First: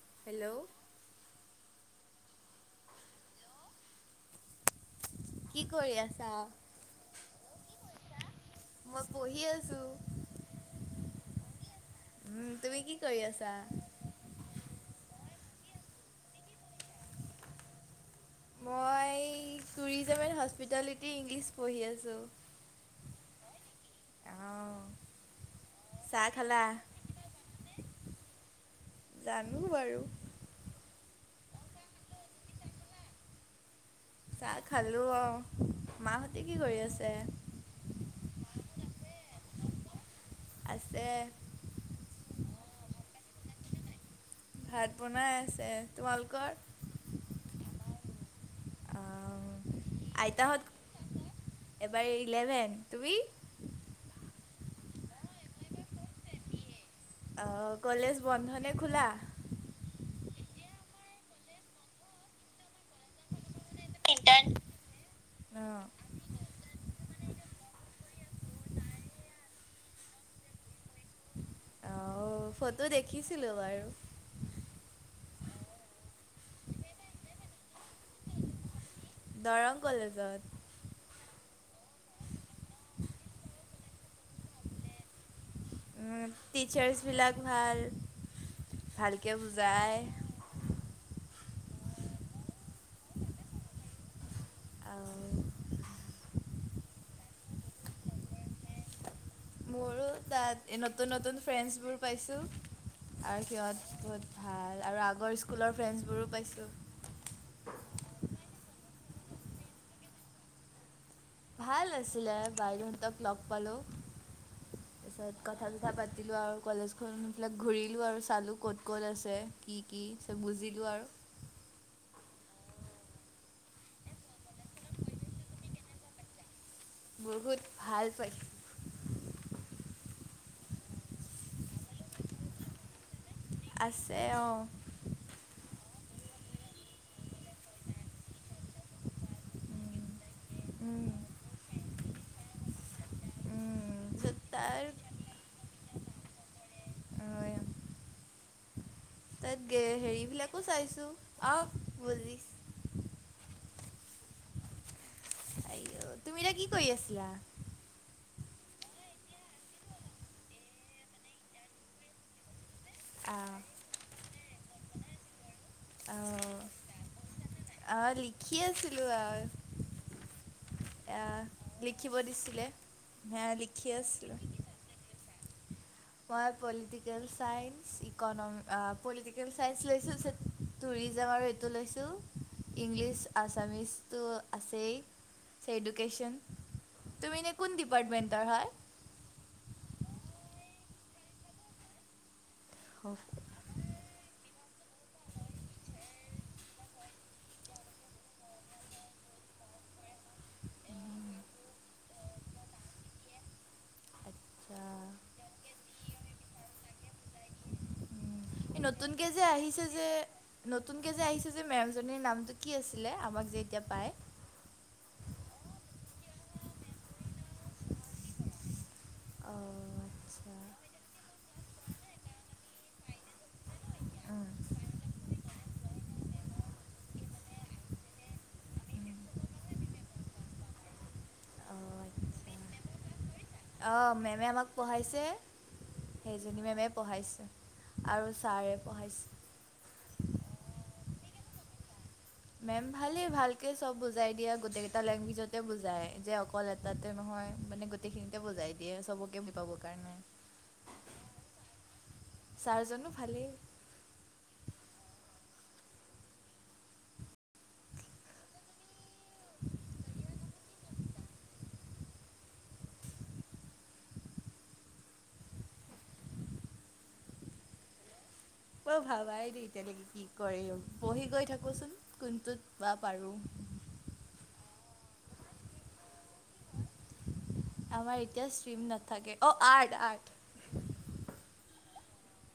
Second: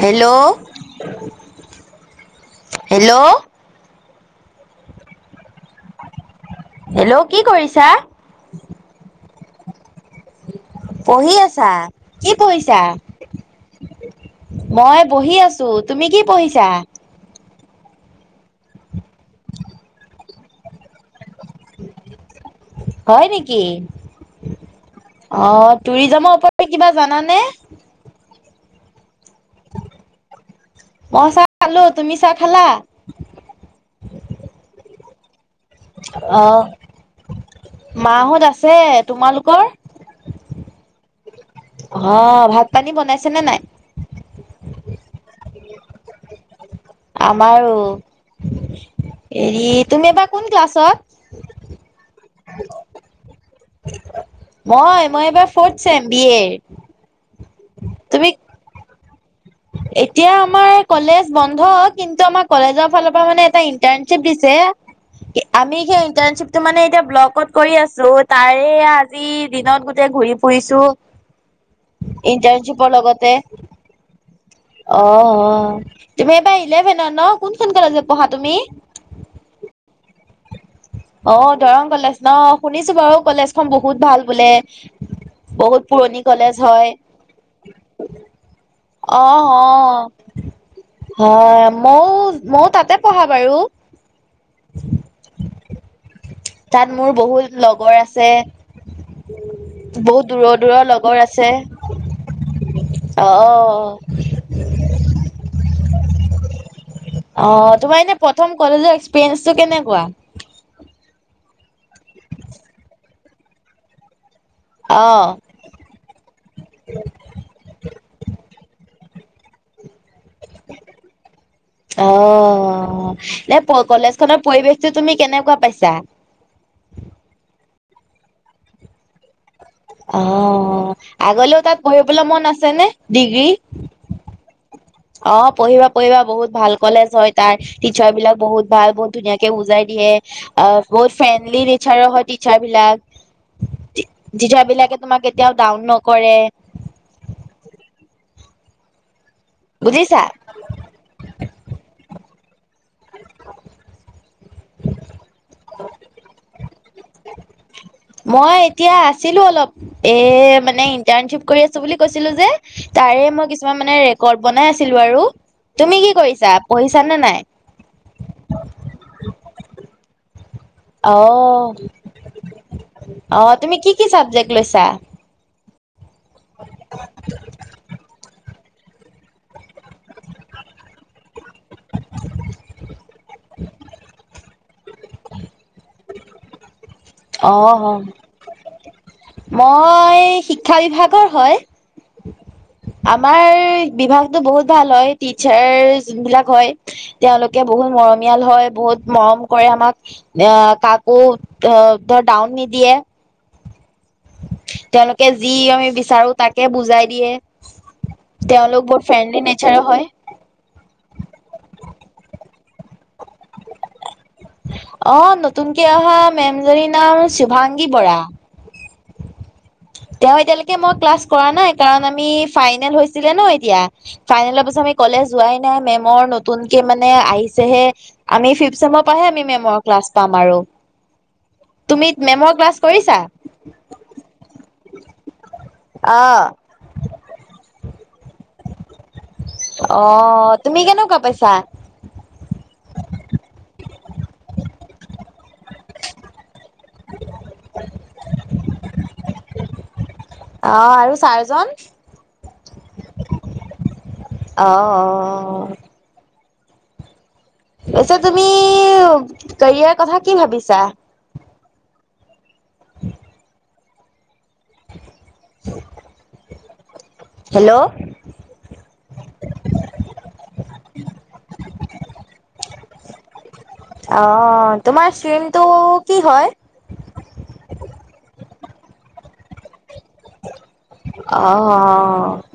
Hello hello কি কৰি আছা? হেল্ল' কি কৰিছা? মই পঢ়ি আছোঁ পঢ়ি আছা, কি উম, তুমি পঢ়িছা? কি কৰি আছা? মই বহি আছো তুমি কি পঢ়িছা? মই টুৰিজম এণ্ড হস্পিটেলিটি ইংলিছ পঢ়ি আছোঁ হয় নেকি অ চাহ টুৰিজমৰ খালা? ওপত তই কিবা জানানে? জানো বাৰু মই চাহ খালোঁ, তুমি চাহ খালা? চাহ খালোঁ অ মাহঁতে কি অহ কৰি আছে? মাঁহত আছে তোমালোকৰ? আছে হ ভাত-পানী বনাইছেনে নাই? ভাত বনাই আছে তোমালোকৰ? আমাৰো অ', হেই তুমি এবাৰ কোন আইতাহঁত ক্লাছত? এবাৰ ইলেভেন, তুমি? মই মই এইবাৰ ফৰ্থ চেম বি এৰ অ কলেজ তুমি বন্ধ নে খোলা? এতিয়া আমাৰ কলেজ বন্ধ কিন্তু আমাৰ কলেজৰ ফালৰ পৰা মানে এটা ইণ্টাৰ্নশ্বিপ ইণ্টাৰ্ণ। দিছে আমি অ', সেই ইণ্টাৰ্নশ্বিপটো মানে এতিয়া ব্লকত কৰি আছো তাৰে আজি দিনত গোটেই ঘূৰি ফুৰিছো অ ফটো ইন্টাৰ্ণশ্বিপৰ লগতে দেখিছিলোঁ বাৰু অ অ তুমি এইবাৰ ইলেভেনত ন, কোনখন কলেজত পঢ়া তুমি? দৰং কলেজত অ দৰং কলেজ ন শুনিছো বাৰু কলেজখন বহুত ভাল বোলে বহুত পুৰণি কলেজ। হয় টিচাৰ্ছবিলাক ভাল অ ভালকৈ বুজায় অ হয় মও মও তাতে পঢ়া বাৰু আও তাত মোৰ বহুত লগৰ আছে। মোৰো বহুত দূৰৰ তাত দূৰৰ নতুন লগৰ নতুন আছে ফ্ৰেন্সবোৰ পাইছোঁ অ আৰু সিহঁত বহুত ভাল আৰু আগৰ স্কুলৰ ফ্ৰেন্স বোৰো পাইছো অ তোমাৰ এনে প্ৰথম কলেজৰ এক্সপিৰিয়েঞ্চটো কেনেকুৱা? ভাল আছিলে, বাইদেউহঁতক লগ পালোঁ অ তাছত কথা-চথা পাতিলোঁ আৰু কলেজখন সিফালে ঘূৰিলোঁ আৰু চালোঁ ক'ত ক'ত আছে কি কি চব বুজিলোঁ আৰু অ নে কলেজখনৰ পৰিৱেশটো তুমি কেনেকুৱা পাইছা? বহুত ভাল পাইছ অ' আগলেও তাত পঢ়িবলৈ মন আছে নে ডিগ্ৰী? আছে অঁ অ' পঢ়িবা পঢ়িবা বহুত ভাল কলেজ হয় তাৰ টিচাৰ বিলাক বহুত ভাল, বহুত ধুনীয়াকে বুজাই দিয়ে। অ', বহুত ফ্ৰেণ্ডলি টিচাৰো হয়, টিচাৰ বিলাক। তাৰপিছত টিচাৰ তাৰ বিলাকে তোমাক কেতিয়াও ডাউন নকৰে। অ', তাত কে বুজিছা হেৰিবলা কো চাইছোঁ, অঁ', [unintelligible] আইও তুমি এতিয়া কি কৰি আছিলা? মই এতিয়া আছিলো অলপ, এ মানে, ইণ্টাৰ্ণশ্বিপ কৰি আছো বুলি কৈছিলো যে। তাৰেই মই আহ কিছুমান মানে ৰেকৰ্ড বনাই আছিলো আৰু, তুমি কি কৰিছা আহ পঢ়িছা নে নাই? আহ, লিখি আছিলো আৰু। অ এয়া লিখিব দিছিলে, অ সেয়া তুমি কি লিখি কি আছিলো। চাবজেক্ট লৈছা? মই পলিটিকেল চায়ন্স, ই ইকনমিক আ', পলিটিকেল চাইন্ঞ্চ লৈছোঁ, টুৰিজম আৰু এইটো লৈছোঁ। ইংলিছ, আছামিছতো আছেই তাৰপিছত এডুকেশচন। তুমি ইনে অ কোন ডিপাৰ্টমেণ্টৰ হয়? মই, শিক্ষা বিভাগৰ হয়। আমাৰ বিভাগটো, বহুত ভাল হয়। টিচাৰ যোন বিলাক হয় তেওঁলোকে বহুত মৰমীয়াল হয়, বহুত মৰম কৰে আমাক। এয়া কাকো অ' ধৰ ডাউন নিদিয়ে। [unintelligible] তেওঁলোকে যি আমি বিচাৰো, তাকে বুজাই দিয়ে। তেওঁলোক বৰ ফ্ৰেণ্ডলি নেচাৰৰ হয়। নতুনকৈ যে আহিছে যে, মেমজনীৰ নামটো কি আছিলে? আমাক যে এতিয়া পায়। অ', নতুনকে অহা মেমজনীৰ নাম, শুভাংগী বৰা। অঁ তেওঁ আচ্ছা এতিয়ালৈকে মই ক্লাছ কৰা নাই। কাৰণ, আমি ফাইনেল হৈছিলে ন' এতিয়া। উম, অঁ ফাইনেলৰ পিছত আমি কলেজ যোৱাই নাই। মেমৰ নতুন কে মানে আহিছেহে। আমি ফিফ্ট চেমৰ পৰাহে, আমি মেমৰ ক্লাছ পাম আৰু। [inaudible] তুমি মেমৰ ক্লাছ আচ্ছা কৰিছা? অঁ, মেমে আমাক পঢ়াইছে। অ'। সেইজনী মেমে পঢ়াইছে। আৰু ছাৰে পঢ়াইছে। অ', তুমি কেনেকুৱা পাইছা? মেম ভালেই, ভালকে চব বুজাই দিয়ে। গোটেইকেইটা লেংগুৱেজ তে বুজাই, যে অকল এটাতে নহয়, মানে গোটেইখিনিতে বুজাই দিয়ে, চবকে বুজি পাবৰ কাৰণে। অঁ, আৰু ছা ছাৰজনো ভালেই। অ' অ'। তাৰপিছত তুমি, কেৰিয়াৰ কথা কি ভাবিছা? [inaudible] [inaudible] হেল্ল'। মই ভাবাই নাই এতিয়ালেকি কি কৰিম, পঢ়ি গৈ থাকোচোন। কোনটোত বা পাৰোঁ। অঁ, তোমাৰ ষ্ট্ৰীমটো কি হয়? আমাৰ এতিয়া ষ্ট্ৰীম নাথাকে। অ', আৰ্ট আৰ্ট। অহ।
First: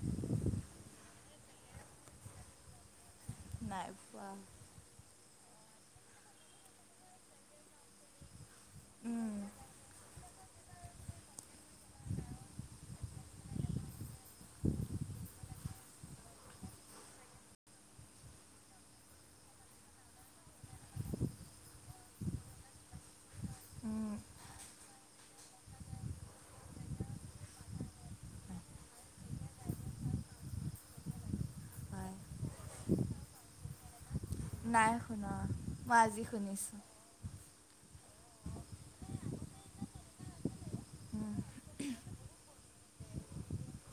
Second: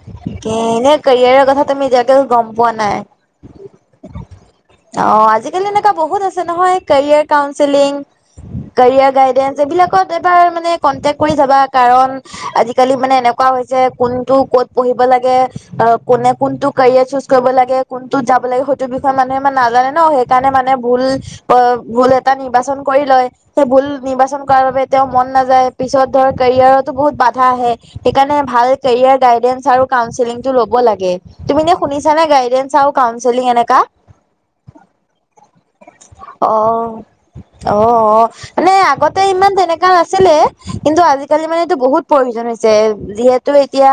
এনে কেৰিয়াৰৰ কথা তুমি এতিয়াকে গম পোৱা নাই। নাই পোৱা। অ আজিকালি এনেকুৱা বহুত আছে নহয় career counselling. Career um guidance এইবিলাকবাৰ মানে কনতেক কৰি যাবা কাৰণ। আজিকালি মানে এনেকুৱা হৈছে কোনটো কত পঢ়িব লাগে অ কোনে কোনটো কেৰিয়াৰ চুজ কৰিব লাগে কোনটো যাব লাগে সেইটো বিষয়ে মানুহে নাজানে ন সেইকাৰণে মানে ভুল ভুল এটা নিৰ্বাচন কৰি লয়। সেই ভুল উম নিৰ্বাচন। বাবে তেওঁ মন নাযায় পিছত ধৰ কেৰিয়াৰো বহুত বাধা আহে সেইকাৰণে ভাল কেৰিয়াৰ গাইডেন্ঞ্চ আৰু কাউঞ্চেলিংটো ল'ব লাগে। তুমি নে হয় শুনিছানে গাইডেন্স আৰু কাউচেলিং এনেকা? নাই শুনা মই আজি শুনিছোঁ। অ' অ অ মানে আগতে ইমান তেনেকা নাছিলে কিন্তু আজিকালি মানেটো বহুত প্ৰয়োজন হৈছে যিহেতু এতিয়া।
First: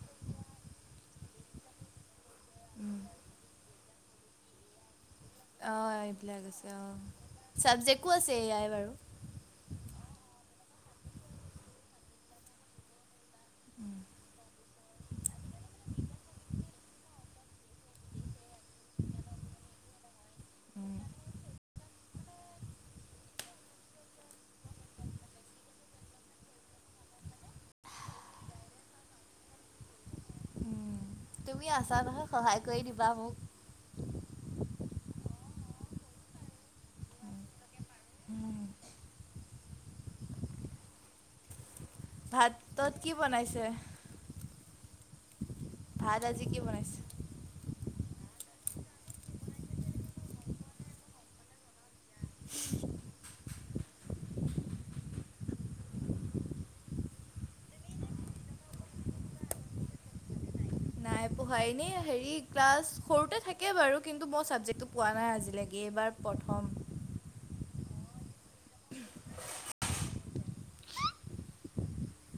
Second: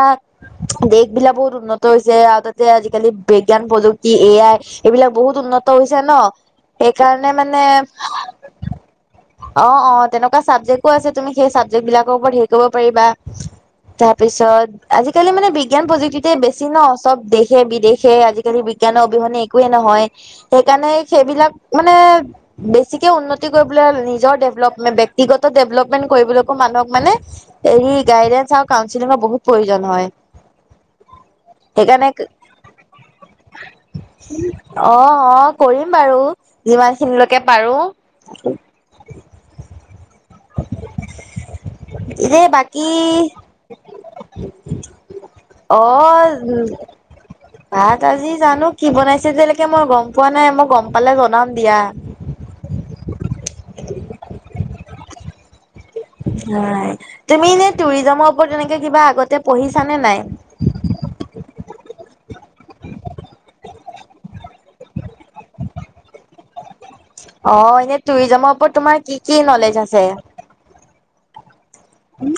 দেশ বিলাক বহুত উন্নত হৈছে আৰু তাতে উম আজিকালি বিজ্ঞান প্ৰযুক্তি এ আই এইবিলাক। বহুত উন্নত অঁ হৈছে ন, এইবিলাক আছে অঁ সেইকাৰণে মানে। ছাবজেক্টো আছে এয়াই বাৰু অ অ তেনেকুৱা চাবজেক্ট আছে তুমি সেই চাবজেক্ট বিলাকৰ ওপৰত হেৰি কৰিব পাৰিবা। তাৰ পিছত আজিকালি মানে বিজ্ঞান প্ৰযুক্তিতে বেছি ন চব দেশে বিদেশে আজিকালি বিজ্ঞানৰ অবিহনে একোৱে নহয় উম সেইকাৰণে সেইবিলাক মানে। বেছিকে উন্নতি কৰিবলৈ নিজৰ ডেভলপমেট ব্যক্তিগত ডেভলপমেন্ট কৰিবলৈকো মানুহক মানে। হৰি গাইডেন্স আৰু কাউচেলিঙৰ বহুত প্ৰয়োজন হয়। উম তুমি আছা সেইকাৰণে নহয় সহায় কৰি দিবা মোক। অ অ কৰিম বাৰু যিমান খিনিলৈকে পাৰো। হয়। এনেই বাকী। ভাতত কি বনাইছে [inaudible] ভাত আজি কি বনাইছে? ভাত আজি জানো কি বনাইছে যোলৈকে মই গম পোৱা নাই মই গম পালে জনাম দিয়া। [unintelligible] হয় তুমি এনে টুৰিজমৰ ওপৰত এনেকে কিবা আগতে পঢ়িছানে নাই। নাই পঢ়াই এনেই হেৰি ক্লাছ সৰুতে থাকে বাৰু কিন্তু মই ছাবজেক্টটো পোৱা নাই আজিলৈকে এইবাৰ প্ৰথম। অ এনেই টুৰিজমৰ ওপৰত তোমাৰ কি কি নলেজ আছে? হয়।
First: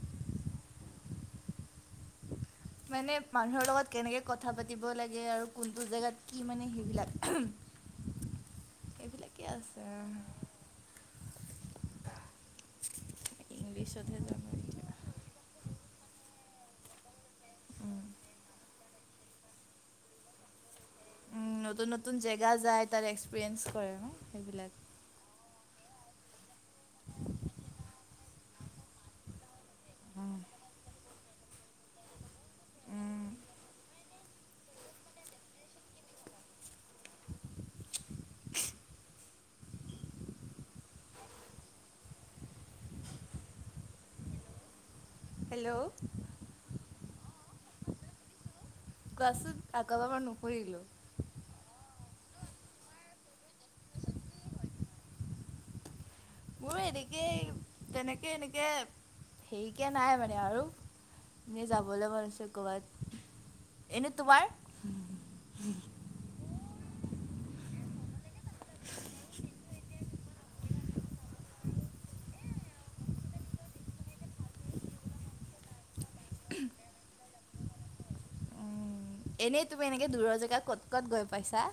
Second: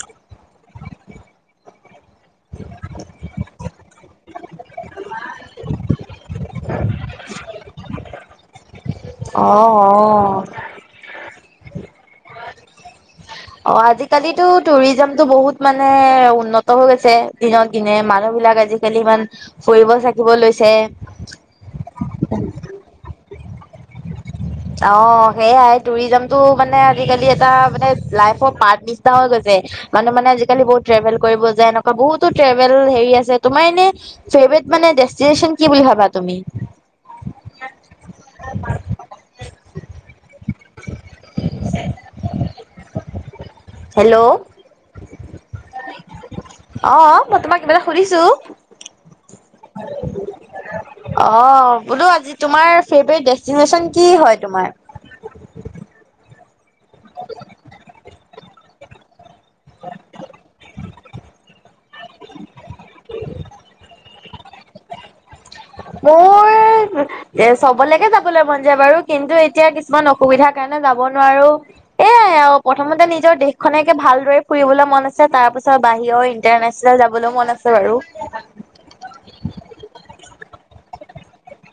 মানে মানুহৰ লগত কেনেকে কথা পাতিব লাগে আৰু কোনটো জেগাত মানে সেইবিলাক সেইবিলাকেই অ' আছে। [unintelligible] অ' অ যাম আজিকালিতো আৰু এতিয়া টুৰিজমতটো বহুত মানে উন্নত হৈ গৈছে। দিনত দিনে উম, মানুহ বিলাক আজিকালি ইমান ফুৰিব চাকিব লৈছে। নতুন নতুন জেগা যায় তাত এক্সপেৰিয়েঞ্চ কৰে ন সেইবিলাক। অ সেয়াই টুৰিজম টো মানে আজিকালি এটা মানে লাইফৰ পাৰ্ট নিচা হৈ গৈছে মানুহ মানে আজিকালি বহুত ট্ৰেৱে কৰিব যায় এনেকুৱা বহুতো ট্ৰেভেল হেৰি উম, আছে তোমাৰ এনে। ফেভৰিট দেষ্টিনেশ্যন কি বুলি ভাবা তুমি? [inaudible] হেল্ল' হেল্ল', অ মই তোমাক কিবা এটা সুধিছো কোৱাচোন আকৌ এবাৰ মই নুসুধিলো। অহ। বোলো আজি তোমাৰ ফেভাৰেট ডেষ্টিনেশ্চন কি হয় তোমাৰ? মোৰ এনেকে। তেনেকে -এনেকে হেৰিকে নাই মানে আৰু! এ যাবলৈ মন আছে গোৱাত। এনে তোমাৰ? মোৰ এ চবলৈকে যাবলৈ মন যায় বাৰু। কিন্তু এতিয়া কি কিছুমান অসুবিধাৰ কাৰণে যাব নোৱাৰো। এ আই আও। প্ৰথমতে নিজৰ দেশখনকে ভালদৰে ফুৰিবলৈ মন আছে। তাৰ পিছত বাহিৰৰ ইণ্টাৰনেচনেল যাবলৈও মন আছে বাৰু। এনেই তুমি এনেকে দূৰৰ জেগা ক'ত ক'ত গৈ পাইছা?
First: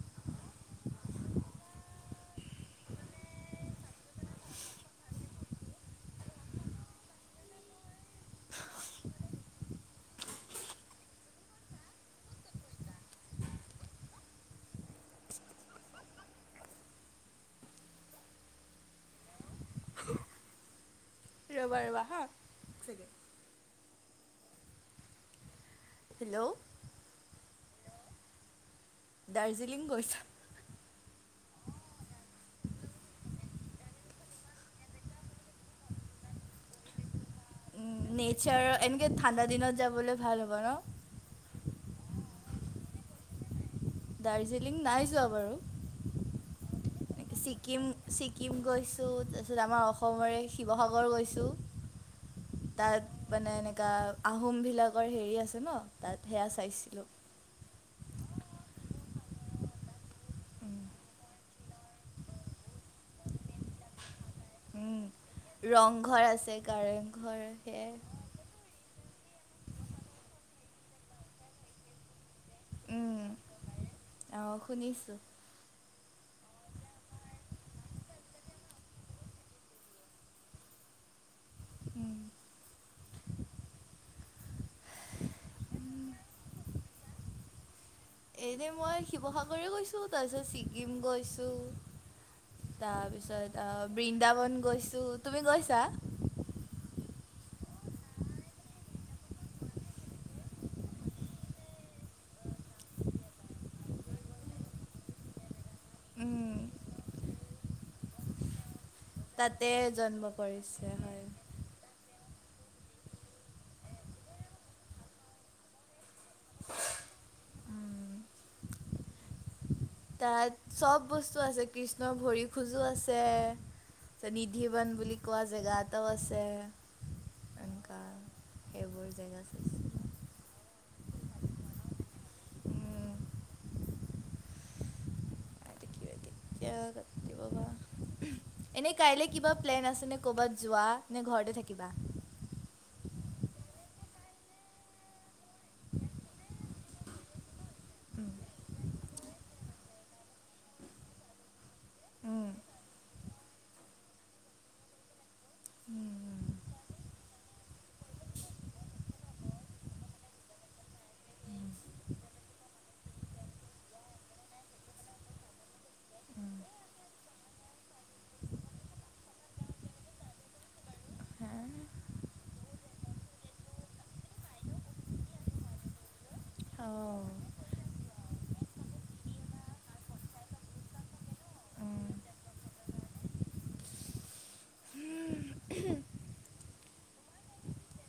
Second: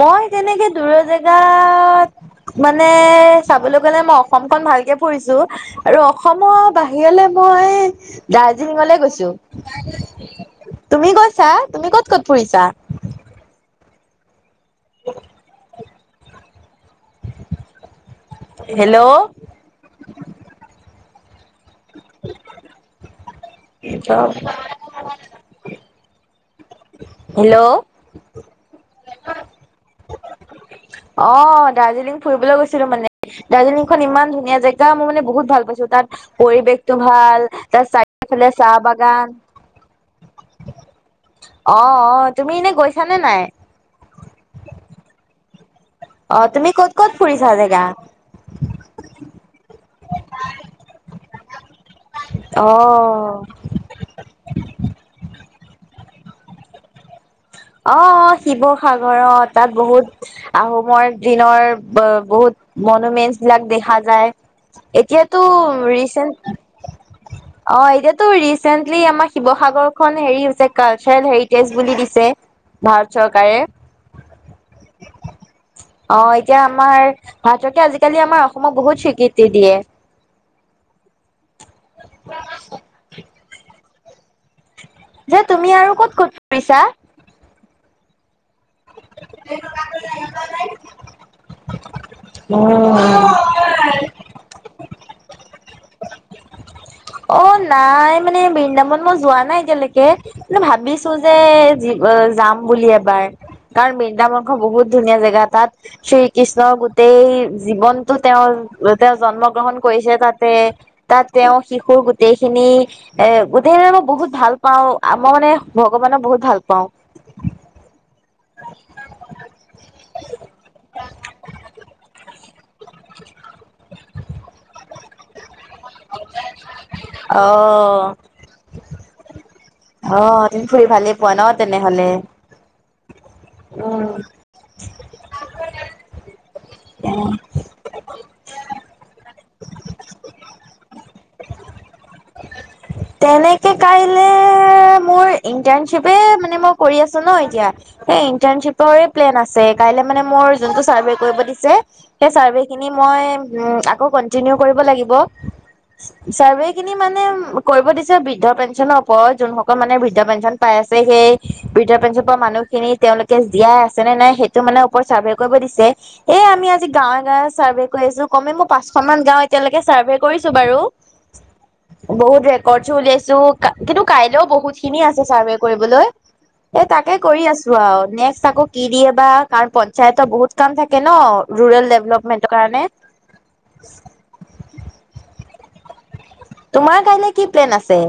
মই তেনেকে দূৰৰ জেগাত মানে চাবলৈ গলে, মই অসমখন ভালকে ফুৰিছো। আৰু অসমৰ বাহিৰলে মই দাৰ্জিলিঙলেগৈছো। [inaudible] তুমি গৈছা? তুমি ক'ত ক'ত ফুৰিছা? [unintelligible] হেল্ল' ৰ'বা ৰ'বা হা। এক ছেকেণ্ড [unintelligible] হেল্ল' হেল্ল' দাৰ্জিলিঙ গৈছো। অহ। দাৰ্জিলিঙ ফুৰিবলৈ গৈছিলো মানে। দাৰ্জিলিংখন ইমান ধুনীয়া জেগা। মই মানে বহুত ভাল পাইছো। তাত পৰিৱেশটো ভাল। তাৰ উম। চাৰিওফালে নেচাৰৰ, চাহ এনেকে বাগান ঠাণ্ডা দিনত যাবলৈ ভাল হ'ব ন? অ' অ' তুমি এনে গৈছানে নাই? দাৰ্জিলিং নাই যোৱা বাৰু। অ' তুমি ক'ত ক'ত এনেকৈ ফুৰিছা ছিকিম জেগা? ছিকিম গৈছোঁ। তাৰপিছত আমাৰ অসমৰে শিৱসাগৰ গৈছোঁ। অ তাত মানে এনেকা আহোম বিলাকৰ হেৰি আছে ন, তাত সেয়া চাইছিলোঁ। অ' অ' শিৱসাগৰ। অ' তাত বহুত আহোমৰ দিনৰ বহুত মনোমেন্টছ বিলাক দেখা যায়। এতিয়াতো ৰংঘৰ আছে ৰিচেন্ট, কাৰেংঘৰ সেয়াই অ'এতিয়া তোৰ ৰিচেন্টলি আমাৰ শিৱসাগৰখন হেৰি হৈছে, কালচাৰেল হেৰিটেজ বুলি দিছে। ভাৰত চৰকাৰে। অঁ শুনিছোঁ অহ। এতিয়া আমাৰ ভাৰত চৰকাৰে আজিকালি আমাৰ অসমক বহুত স্বীকৃতি দিয়ে। উম। [unintelligible] যে তুমি আৰু ক'ত ক'ত ফুৰিছা? এইনে মই শিৱসাগৰে গৈছোঁ। তাৰপিছত ছিকিম গৈছোঁ। তাৰপিছত অহ। বৃন্দাবন গৈছোঁ। তুমি গৈছা? অ নাই, মানে বৃন্দাবন মই যোৱা নাই এতিয়ালৈকে। [unintelligible] ভাবিছো যে যি যাম বুলি এবাৰ। কাৰণ বৃন্দাবনখন বহুত ধুনীয়া জেগা। তাত উম, শ্ৰীকৃষ্ণ গোটেই জীৱনটো তেওঁৰ তেওঁ জন্ম তাতে গ্ৰহণ কৰিছে জন্ম তাতে, কৰিছে হয়। তাত তেওঁ শিশুৰ গোটেইখিনি এ গোটেই বহুত ভাল পাও। আ ম মই মানে ভগৱানক বহুত ভাল পাওঁ। উম, তাত চব বস্তু আছে। কৃষ্ণ ভৰি খোজো আছে চানিধিৱন বুলি কোৱা জেগা এটাও আছে। অ এনকা সেইবোৰ জেগা [unintelligible] অ, তুমি ফুৰি ভালেই পোৱা ন তেনেহলে। উম, উম। [unintelligible] এনে কাইলে কিবা প্লেন আছে নে ক'বাত যোৱা? নে ঘৰতে থাকিবা? তেনেকে কাইলে মোৰ ইন্টাৰ্ণশ্বিপে মানে মোক কৰি আছো ন এতিয়া। মই এই ইণ্টাৰ্ণশ্বিপৰে প্লেন আছে। কাইলে মানে মোৰ যোনটো চাৰ্ভে কৰিব দিছে, সেই চাৰ্ভেখিনি মই উম, আকৌ কন্টিনিউ কৰিব লাগিব। চাৰ্ভে খিনি মানে কৰিব দিছে বৃদ্ধ পেঞ্চনৰ ওপৰত, যোনসকল মানে বৃদ্ধ পেঞ্চন পাই আছে। সেই বৃদ্ধ পেঞ্চন মানুহখিনি তেওঁলোকে জীয়াই আছে নে নাই? সেইটো মানে [unintelligible] চাৰ্ভে কৰিব দিছে। এ আমি আজি গাঁৱে গাঁৱে চাৰ্ভে কৰি আছো। কমে মই পাঁচশ মান গাওঁ এতিয়ালৈকে চাৰ্ভে কৰি বাৰু। বহুত ৰেকৰ্ড চো উলিয়াইছো কিন্তু কাইলেও বহুত খিনি আছে ছাৰ্ভে কৰিবলৈ। এ, তাকে কৰি আছ নেক্সট আকৌ কি দিয়ে বা কা--ণ পঞ্চায়ত বহুত কাম থাকে ন, ৰুৰেল ডেভলপমেন্টৰ কাৰণে। তোমাৰ কাইলে কি প্লেন আছে?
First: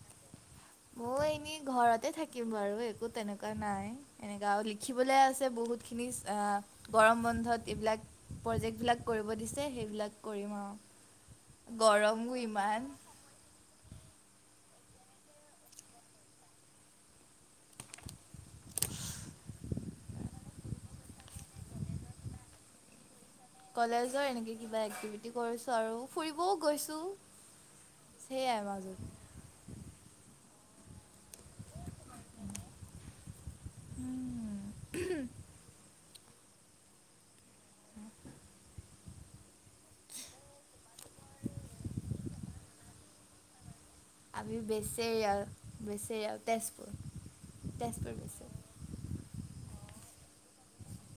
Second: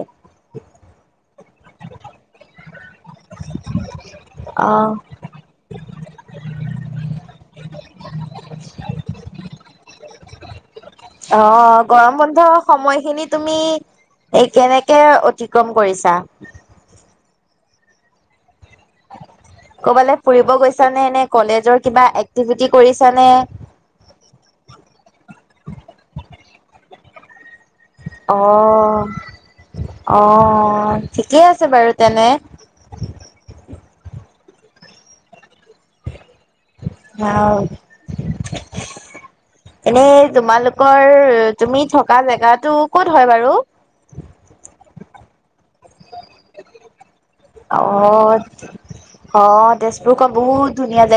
মই এনেই ঘৰতে থাকিম বাৰু একো তেনেকুৱা নাই। এনেকাও অ', লিখিবলে আছে বহুত খিনি আ গৰম বন্ধত এইবিলাক। প্ৰজেক্ট বিলাক কৰিব দিছে। সেইবিলাক কৰিম অ। গৰমো ইমান। এনে তুমি এই কেনেকে অতিক্ৰম কৰিছা? ক'বালে ফুৰিব গৈছানে নে কলেজৰ কিবা এক্টিভিটি কৰিছানে? কলেজৰ এনেকে কিবা এক্টিভিটি কৰিছো আৰু ফুৰিবও গৈছো। অঁ, অঁ। ঠিকেই আছে বাৰু তেনে। উম। উম [unintelligible] এনেই তোমালোকৰ তুমি থকা জেগাতো, ক'ত হয় বাৰু? আমি বেচেইয়াও বেচেইয়াও। তেজপুৰ তেজপুৰ অ', বেচে অ, তেজপুৰ খ বহুত ধুনীয়া জে